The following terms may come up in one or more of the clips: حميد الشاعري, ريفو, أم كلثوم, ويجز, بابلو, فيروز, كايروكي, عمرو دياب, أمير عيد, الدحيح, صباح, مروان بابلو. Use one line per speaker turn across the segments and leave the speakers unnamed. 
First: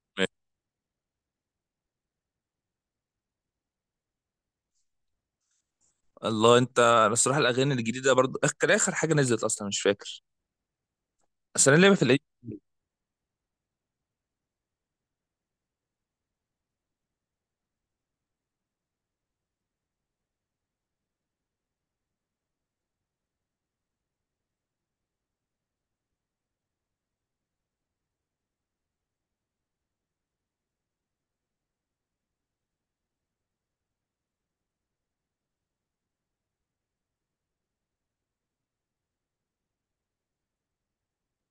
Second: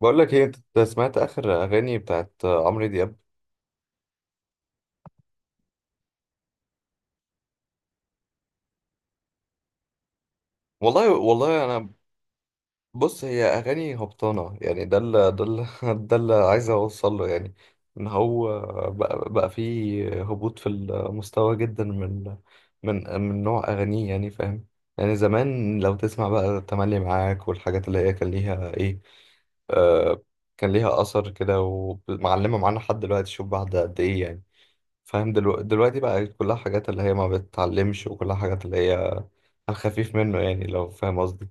بقول لك ايه، انت سمعت اخر اغاني بتاعت عمرو دياب؟
الله انت، انا الصراحه الاغاني الجديده برضو كان اخر حاجه نزلت اصلا مش فاكر.
والله
اصل انا
انا.
لعبه في القديم.
بص، هي اغاني هبطانه يعني. ده اللي ده اللي ده اللي عايز اوصل له يعني. ان هو بقى فيه هبوط في المستوى جدا من نوع اغانيه، يعني فاهم. يعني زمان لو تسمع بقى تملي معاك والحاجات اللي هي كان ليها ايه، آه كان ليها اثر كده ومعلمه معانا لحد دلوقتي. شوف بعد قد ايه يعني، فاهم. دلوقتي بقى كلها حاجات اللي هي ما بتتعلمش، وكلها حاجات اللي هي على الخفيف منه، يعني لو فاهم قصدي.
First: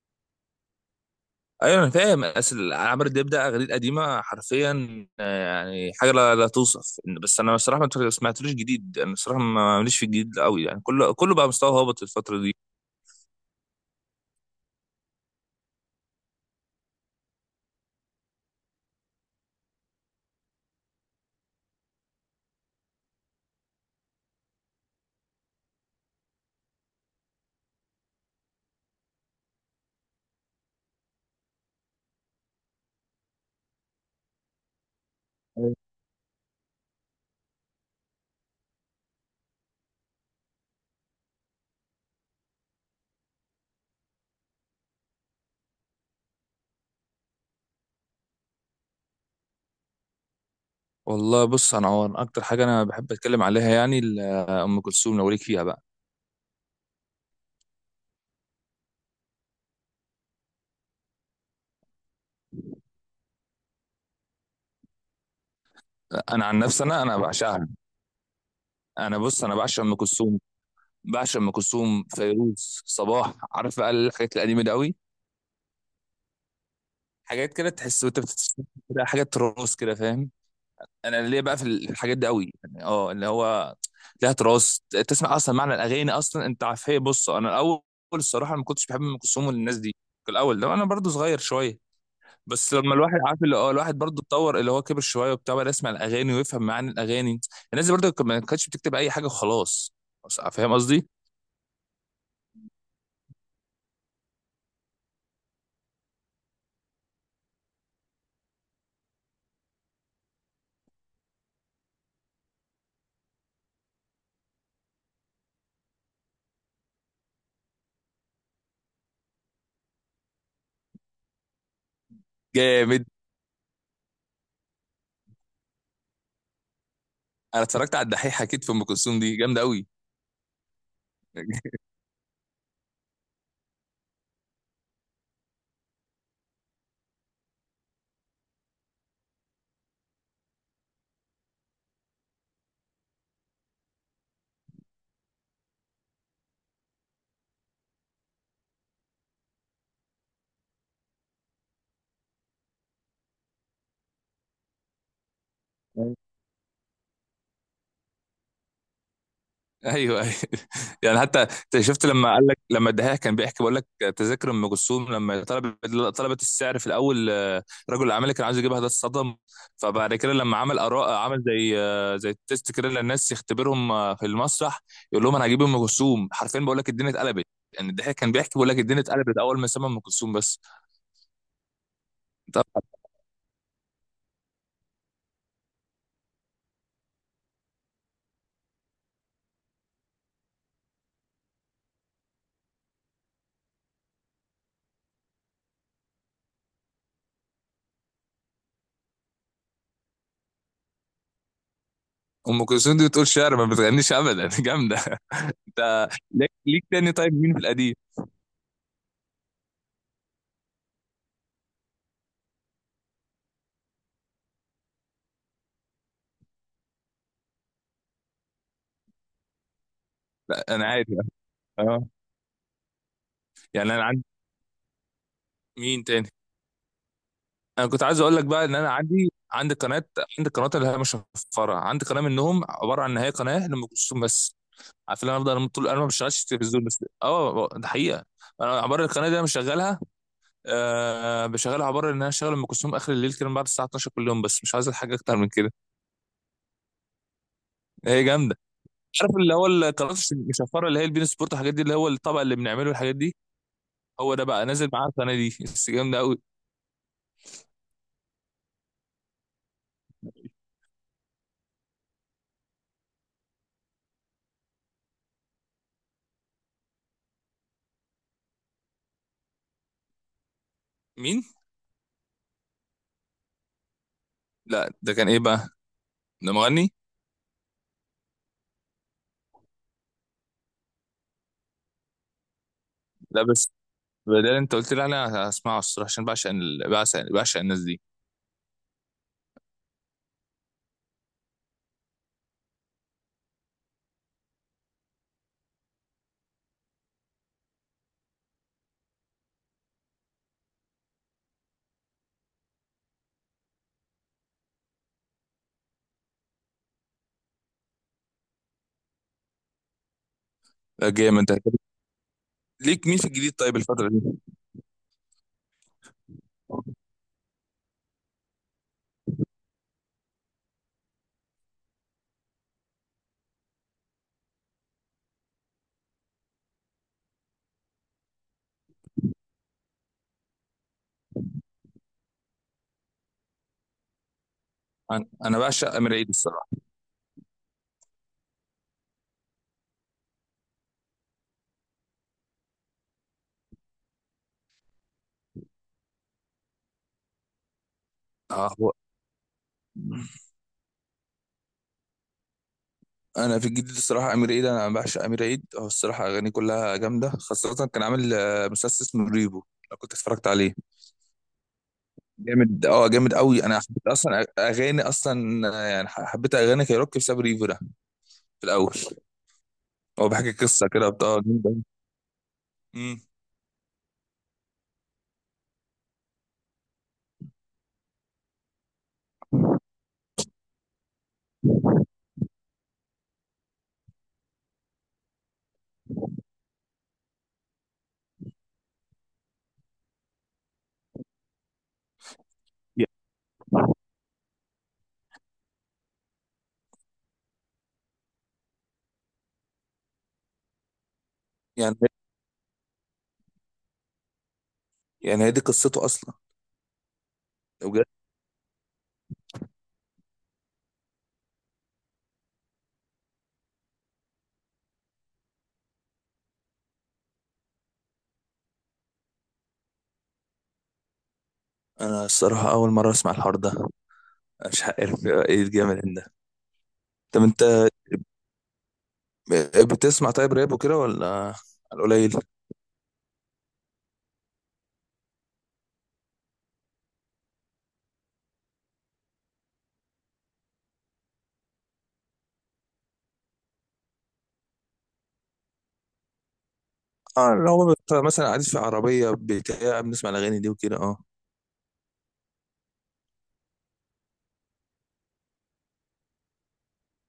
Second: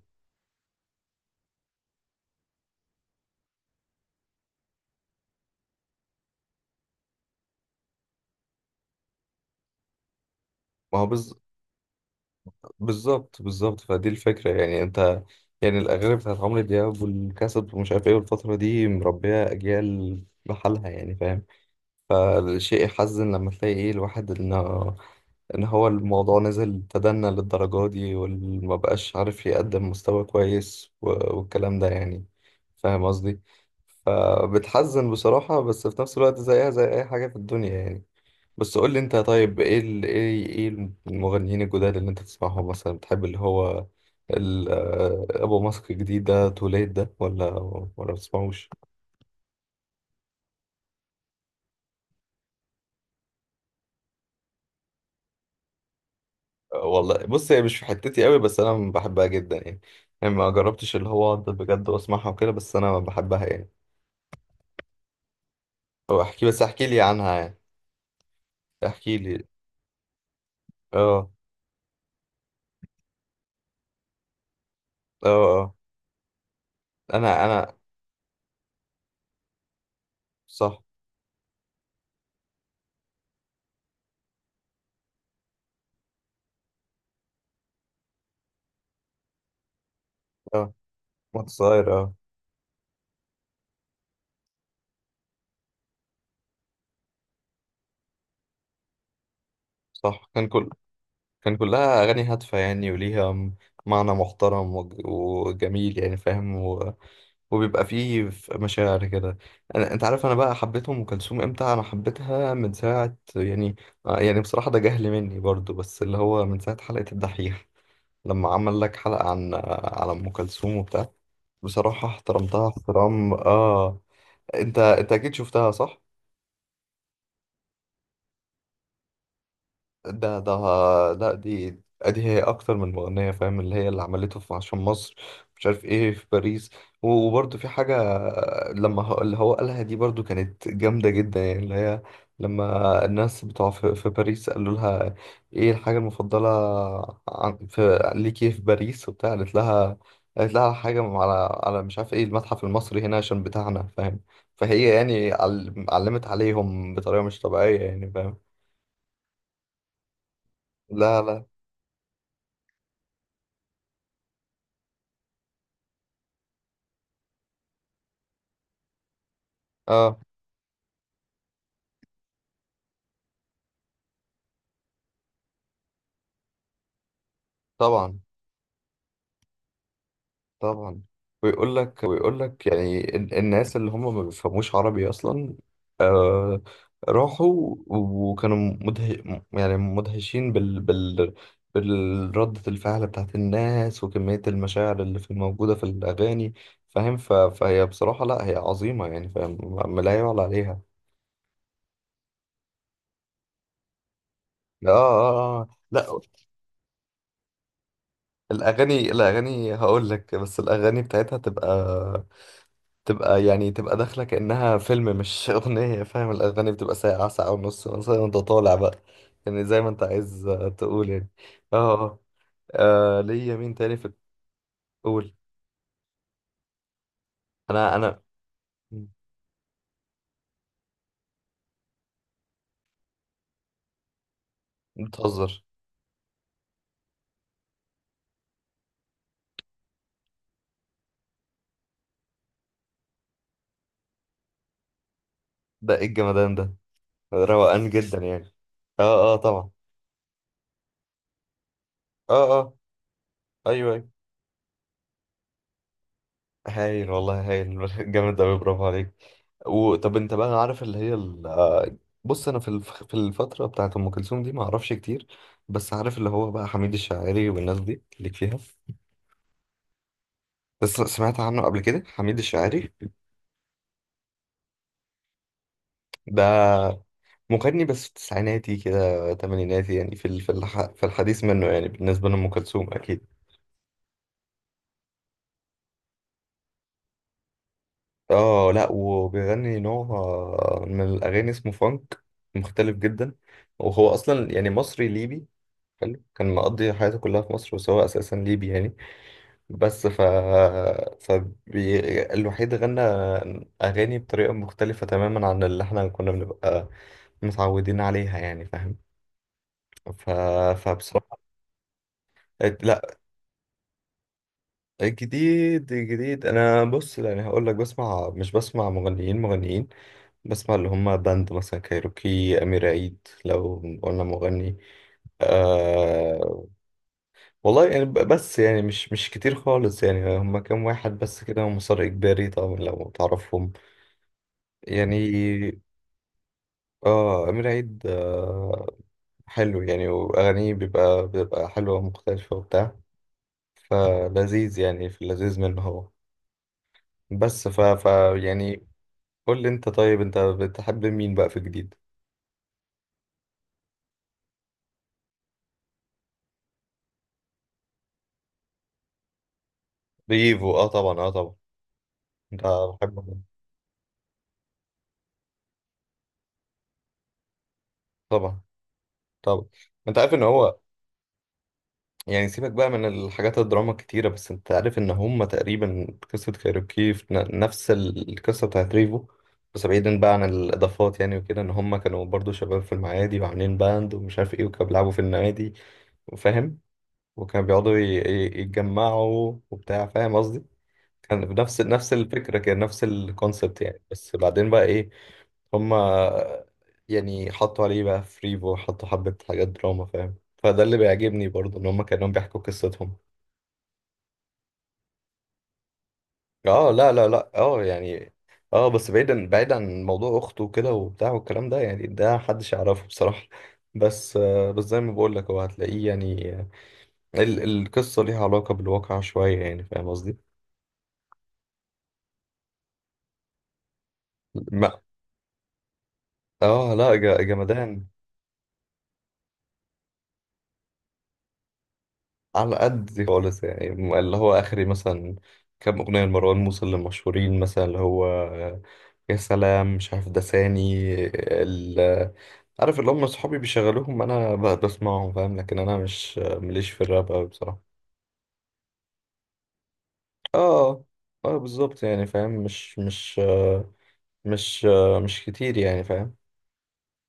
ايوه انا فاهم، اصل عمرو دياب ده اغاني قديمه حرفيا آه، يعني حاجه لا توصف. بس انا الصراحه ما سمعتلوش جديد، انا الصراحه ماليش في الجديد قوي، يعني
ما هو
كله كله بقى مستوى هابط الفتره دي.
بالظبط بالظبط، فدي الفكرة يعني. انت يعني الأغاني بتاعت عمرو دياب والكاسب ومش عارف ايه، والفترة دي مربية أجيال بحالها، يعني فاهم. فالشيء يحزن لما تلاقي ايه، الواحد انه ان هو الموضوع نزل تدنى للدرجة دي وما بقاش عارف يقدم مستوى كويس والكلام ده يعني، فاهم قصدي. فبتحزن بصراحة،
أيوة.
بس في نفس الوقت زيها زي اي حاجة في الدنيا يعني. بس قول لي انت طيب، ايه ايه ايه المغنيين الجداد اللي انت تسمعهم مثلا، بتحب اللي هو ال... آه، ابو ماسك الجديد ده، توليد ده، ولا بتسمعوش؟
والله بص، انا هو اكتر حاجه انا بحب اتكلم عليها يعني ام كلثوم، لو ليك فيها بقى.
والله بص، هي مش في حتتي قوي بس انا بحبها جدا يعني. يعني ما جربتش اللي هو اقعد بجد واسمعها وكده، بس انا بحبها يعني. او احكي،
انا عن
بس
نفسي
احكي لي
انا
عنها يعني.
بعشقها.
احكي
انا بص
لي.
انا بعشق ام كلثوم،
اه،
بعشق ام كلثوم، فيروز، صباح، عارف بقى الحاجات القديمه دي قوي.
اه، اه. انا
حاجات كده
انا
تحس وانت بتتفرج كده، حاجه تراث كده فاهم.
صح.
انا ليه بقى في الحاجات دي قوي، يعني اه اللي هو ليها تراث. تسمع اصلا معنى الاغاني اصلا، انت عارف. هي بص انا الاول الصراحه ما كنتش بحب ام كلثوم والناس دي في الاول
اه،
ده، انا برضو صغير
وأنت
شويه.
صغير، اه.
بس لما الواحد عارف اللي اه الواحد برضو اتطور، اللي هو كبر شويه وبتاع، بقى يسمع الاغاني ويفهم معاني الاغاني. الناس دي برضو ما كانتش بتكتب اي حاجه وخلاص،
صح،
فاهم قصدي.
كان كلها اغاني هادفه يعني، وليها معنى محترم وجميل يعني فاهم. وبيبقى فيه مشاعر كده. انا، انت عارف انا بقى حبيت ام كلثوم امتى؟ انا حبيتها من ساعه يعني. يعني بصراحه ده جهل مني برضو، بس اللي هو من ساعه حلقه الدحيح، لما عمل لك حلقه عن على ام كلثوم وبتاع. بصراحه احترمتها
جامد.
احترام، اه. انت انت اكيد شفتها صح؟
انا اتفرجت على الدحيح، اكيد، في ام كلثوم دي جامده قوي.
ده ده لا، دي هي اكتر من مغنية فاهم. اللي هي اللي عملته في عشان مصر، مش عارف ايه، في باريس. وبرده في حاجة لما اللي هو قالها دي، برضو كانت جامدة جدا يعني. اللي هي لما الناس بتوع في باريس قالوا لها ايه الحاجة المفضلة في ليكي في باريس وبتاع، قالت لها، قالت لها حاجة على على مش عارف ايه المتحف المصري هنا عشان بتاعنا فاهم. فهي يعني علمت عليهم بطريقة مش طبيعية يعني فاهم.
ايوه ايوه. يعني
لا،
حتى
لا.
انت شفت لما قال لك، لما الدحيح كان بيحكي بيقول لك تذاكر ام كلثوم لما طلبت، طلبت السعر في الاول آه، رجل الاعمال اللي كان عايز يجيبها ده اتصدم. فبعد
اه
كده لما عمل اراء، عمل زي آه، زي تيست كده للناس، يختبرهم آه، في المسرح، يقول لهم انا هجيب ام كلثوم. حرفيا بقول لك الدنيا اتقلبت، يعني الدحيح
طبعا،
كان بيحكي بيقول لك الدنيا اتقلبت اول ما سمع ام كلثوم بس.
طبعا. ويقول لك ويقول
طب
لك يعني الناس اللي هم ما بيفهموش عربي اصلا، آه. راحوا وكانوا يعني مدهشين بالردة الفعل بتاعت الناس وكمية المشاعر اللي في موجودة في الأغاني فاهم. فهي بصراحة لا، هي عظيمة يعني فاهم. ما لا يعلى عليها.
ام كلثوم دي بتقول شعر، ما بتغنيش ابدا.
اه،
جامده.
اه. آه. آه. لا.
انت ليك، ليك تاني طيب مين في القديم؟
الأغاني هقول لك، بس الأغاني بتاعتها تبقى، تبقى داخلة كأنها فيلم، مش أغنية فاهم. الأغاني بتبقى ساعة، ساعة ونص مثلا. أنت طالع بقى يعني زي ما أنت عايز،
لا انا
تقول
عادي.
يعني. اه.
اه
اه. آه، آه، ليا مين
يعني
تاني
انا
في
عندي،
الأول.
مين تاني؟ انا
أنا
كنت عايز
أنا
اقول لك بقى ان انا عندي قناه، عندي قناه اللي هي مش مشفره، عندي قناه منهم عباره عن ان هي قناه لام كلثوم بس. عارف ان انا
بتهزر.
افضل طول، انا ما بشتغلش في التلفزيون، بس اه ده حقيقه. انا عباره القناه دي انا مشغلها، آه بشغلها، عباره ان انا شغال ام كلثوم اخر الليل كده من بعد الساعه 12 كل يوم، بس مش عايز حاجه اكتر من كده.
ده إيه الجمدان ده؟ روقان جدا
هي
يعني.
جامده.
اه، اه،
عارف اللي هو
طبعا.
القناه المشفره اللي هي البين سبورت والحاجات دي، اللي هو الطبق
اه،
اللي
اه،
بنعمله الحاجات دي،
أيوه، أيوه.
هو ده بقى نازل معاه القناه دي، بس جامده قوي.
هايل والله، هايل جامد أوي، برافو عليك. وطب أنت بقى عارف اللي هي، بص انا في في الفتره بتاعت ام كلثوم دي ما اعرفش كتير. بس عارف اللي هو بقى حميد الشاعري والناس دي، ليك فيها؟ بس سمعت
مين؟
عنه قبل كده، حميد الشاعري
لا ده كان ايه بقى؟ ده مغني؟
ده مغني، بس في تسعيناتي كده، تمانيناتي يعني. في الحديث منه يعني، بالنسبه لام كلثوم اكيد.
لا. بدل انت قلت لي، انا هسمعه الصراحه، عشان بعشق بعشق، بعشق الناس دي.
اه، لا. وبيغني نوع من الاغاني اسمه فانك، مختلف جدا. وهو اصلا يعني مصري ليبي حلو، كان مقضي حياته كلها في مصر، بس هو اساسا ليبي يعني. بس فبي... الوحيد غنى أغاني بطريقة مختلفة تماما عن اللي احنا كنا بنبقى متعودين عليها يعني فاهم. ف...
لا
فبصراحة،
جامد. انت
لا.
ليك مين في الجديد طيب الفتره دي؟
جديد أنا بص يعني هقول لك، بسمع مش بسمع مغنيين. بسمع اللي هم باند مثلا، كايروكي، أمير عيد لو قلنا مغني، آه. والله يعني بس يعني مش كتير خالص يعني. هم كام واحد بس كده ومسار إجباري طبعا لو تعرفهم
انا أنا
يعني.
بعشق امير عيد الصراحه.
اه، أمير عيد، آه. حلو يعني، وأغانيه بيبقى بتبقى حلوة ومختلفة وبتاع. فلذيذ يعني، في اللذيذ منه هو. بس ف, ف
آه
يعني
هو،
قول لي أنت طيب، أنت بتحب مين بقى في جديد؟
انا في الجديد الصراحه امير عيد، انا بعشق امير عيد، هو الصراحه اغانيه كلها جامده، خاصه كان عامل آه، مسلسل اسمه ريبو، لو كنت اتفرجت عليه.
ريفو، اه طبعا، اه طبعا. أنت
جامد اه، جامد
بحبه.
قوي، انا حبيت اصلا اغاني اصلا آه، يعني حبيت اغاني كايروكي بسبب ريفو ده
طبعا.
في الاول.
طبعا. أنت
هو
عارف إن
بيحكي
هو،
قصه كده بتاع،
يعني سيبك بقى من الحاجات الدراما الكتيرة، بس انت عارف ان هما تقريبا قصة كايروكي في نفس القصة بتاعت ريفو. بس بعيدا بقى عن الإضافات يعني وكده، ان هما كانوا برضو شباب في المعادي وعاملين باند ومش عارف ايه، وكانوا بيلعبوا في النوادي فاهم. وكانوا بيقعدوا يتجمعوا وبتاع، فاهم قصدي. كان بنفس نفس الفكرة، كان نفس الكونسبت يعني. بس بعدين بقى ايه، هما يعني حطوا عليه بقى فريبو، حطوا حبة حاجات دراما فاهم. فده اللي بيعجبني برضه، ان
يعني
هما كانوا بيحكوا قصتهم.
يعني هي دي قصته اصلا.
اه، لا، لا، لا، اه يعني. اه، بس بعيدا، بعيدا عن موضوع اخته وكده وبتاع والكلام ده يعني، ده محدش يعرفه بصراحة. بس بس زي ما بقول لك، هو هتلاقيه يعني القصة ليها علاقة بالواقع شوية يعني، فاهم قصدي؟
انا الصراحه اول مره اسمع الحوار ده، مش
ما،
عارف ايه الجامد ده.
اه لا،
طب انت
جمدان.
بتسمع طيب راب وكده ولا على القليل؟
على قد خالص يعني، اللي هو آخري مثلا كام أغنية لمروان موسى اللي مشهورين مثلا، اللي هو يا سلام، مش عارف، دساني، ال عارف اللي هم صحابي بيشغلوهم، أنا بسمعهم فاهم، لكن أنا مش مليش في الراب أوي
اه، لو
بصراحة.
مثلا قاعد في عربيه بتاع بنسمع الاغاني دي وكده
اه،
اه.
اه، بالظبط يعني فاهم. مش كتير يعني فاهم.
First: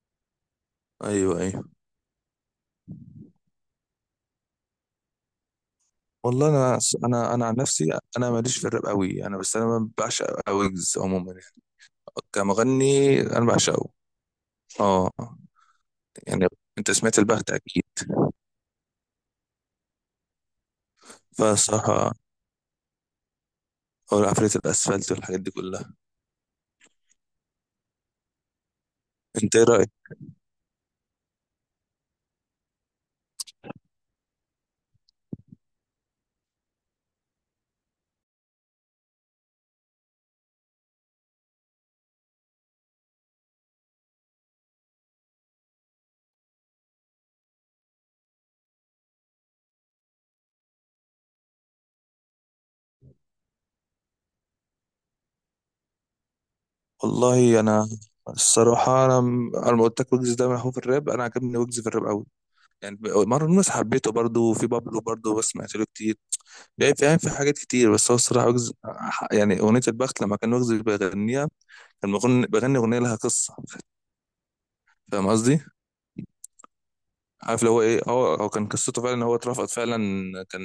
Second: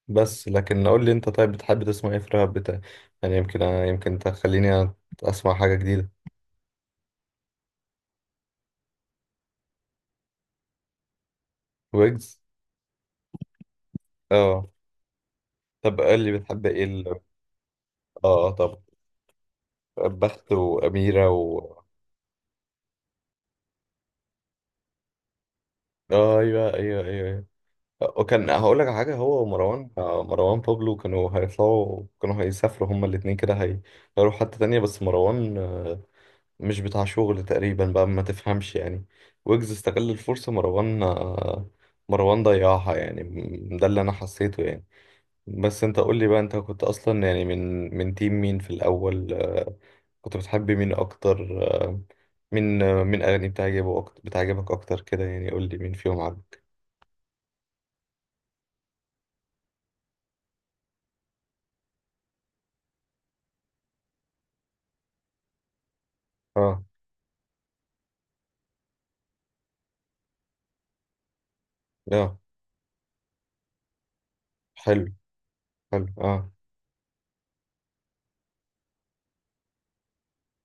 بس لكن قول لي انت
ايوه
طيب،
ايوه.
بتحب تسمع ايه في الراب بتاع؟ يعني يمكن تخليني اسمع حاجة جديدة.
والله انا، انا انا عن نفسي انا ماليش في الراب قوي، انا بس انا بعشق ويجز عموما يعني.
ويجز.
كمغني انا بعشقه.
اه
اه
طب، قال لي
يعني
بتحب ايه
انت سمعت البخت اكيد.
اه طب. بخت وأميرة و،
فالصراحه هو عفريت الاسفلت والحاجات دي كلها.
آه ايوه، ايوه، ايوه، ايوه. وكان هقول لك على حاجة، هو
انت ايه؟
ومروان، مروان بابلو، كانوا هيطلعوا، كانوا هيسافروا، هما الاتنين كده. هيروحوا حتة تانية، بس مروان، مش بتاع شغل تقريبا بقى ما تفهمش يعني. ويجز استغل الفرصة، مروان ضيعها يعني. ده اللي انا حسيته يعني. بس انت قول لي بقى، انت كنت اصلا يعني من تيم مين في الاول، كنت بتحب مين اكتر، مين اغاني بتعجبه اكتر بتعجبك اكتر كده يعني، قول لي مين فيهم عجبك.
والله انا الصراحه انا ما قلت لك ويجز ده هو في الراب، انا عجبني ويجز في الراب قوي. يعني مره الناس حبيته برضه، وفي بابلو برضه، بس سمعت له كتير
اه،
يعني فاهم، في حاجات كتير. بس هو الصراحه يعني اغنيه البخت لما كان ويجز بيغنيها، كان
اه،
بيغني اغنيه لها قصه،
حلو،
فاهم قصدي.
حلو، اه.
عارف اللي هو ايه، هو كان قصته فعلا ان هو اترفض فعلا، كان،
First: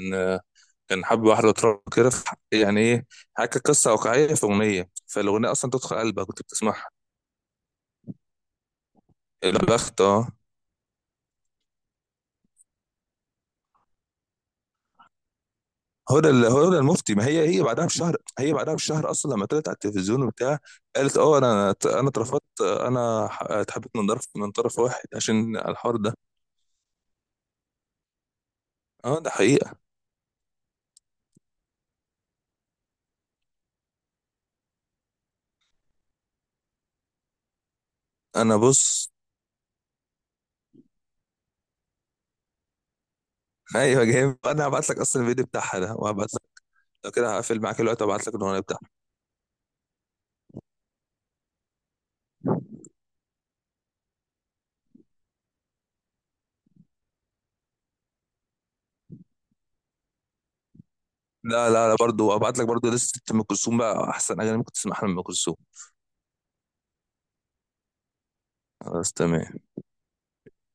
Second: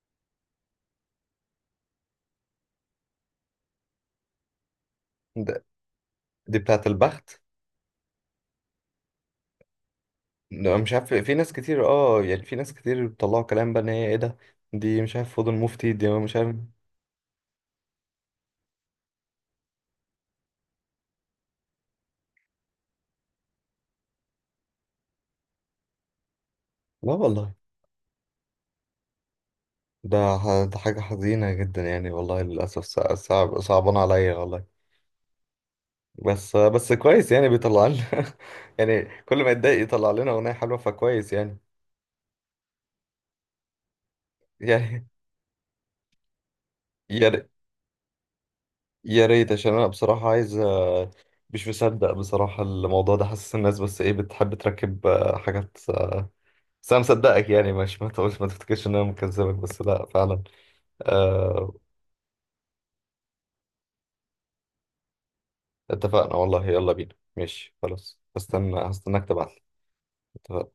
كان حب واحده واترفض كده يعني ايه، حكى قصه واقعيه في اغنيه، فالاغنيه
ده
اصلا تدخل قلبك وانت
دي بتاعه
بتسمعها.
البخت.
البخت اه.
لا، مش عارف. في ناس كتير اه يعني، في ناس كتير بيطلعوا كلام بقى، ان هي ايه ده، دي مش عارف، فضل مفتي دي، مش عارف.
هدى المفتي، ما هي هي بعدها بشهر، هي بعدها بشهر اصلا لما طلعت على التلفزيون وبتاع، قالت اه انا، اترفضت، انا اتحبت من طرف، من طرف واحد، عشان الحوار ده.
لا والله.
اه ده حقيقة.
ده حاجة حزينة جدا يعني والله، للأسف صعب، صعبان عليا والله. بس كويس يعني، بيطلع لنا
انا
يعني
بص،
كل ما يتضايق يطلع لنا أغنية حلوة، فكويس يعني.
ايوه جامد، انا هبعت لك
يعني
اصلا الفيديو بتاعها ده، وهبعت لك. لو
يا
كده
ر-
هقفل معاك دلوقتي وابعت لك الاغنيه بتاعها.
يا ريت عشان أنا بصراحة عايز، مش مصدق بصراحة الموضوع ده. حاسس الناس بس إيه بتحب تركب، حاجات، بس أنا مصدقك يعني، مش ما تقولش ما تفتكرش إن أنا مكذبك، بس لأ فعلا.
لا
آه،
لا لا، برضه وابعت لك برضه لسه ام كلثوم، بقى احسن اغاني ممكن تسمعها لام كلثوم.
اتفقنا والله، يلا بينا، ماشي خلاص.
خلاص
هستناك تبعتلي.
تمام.
اتفقنا.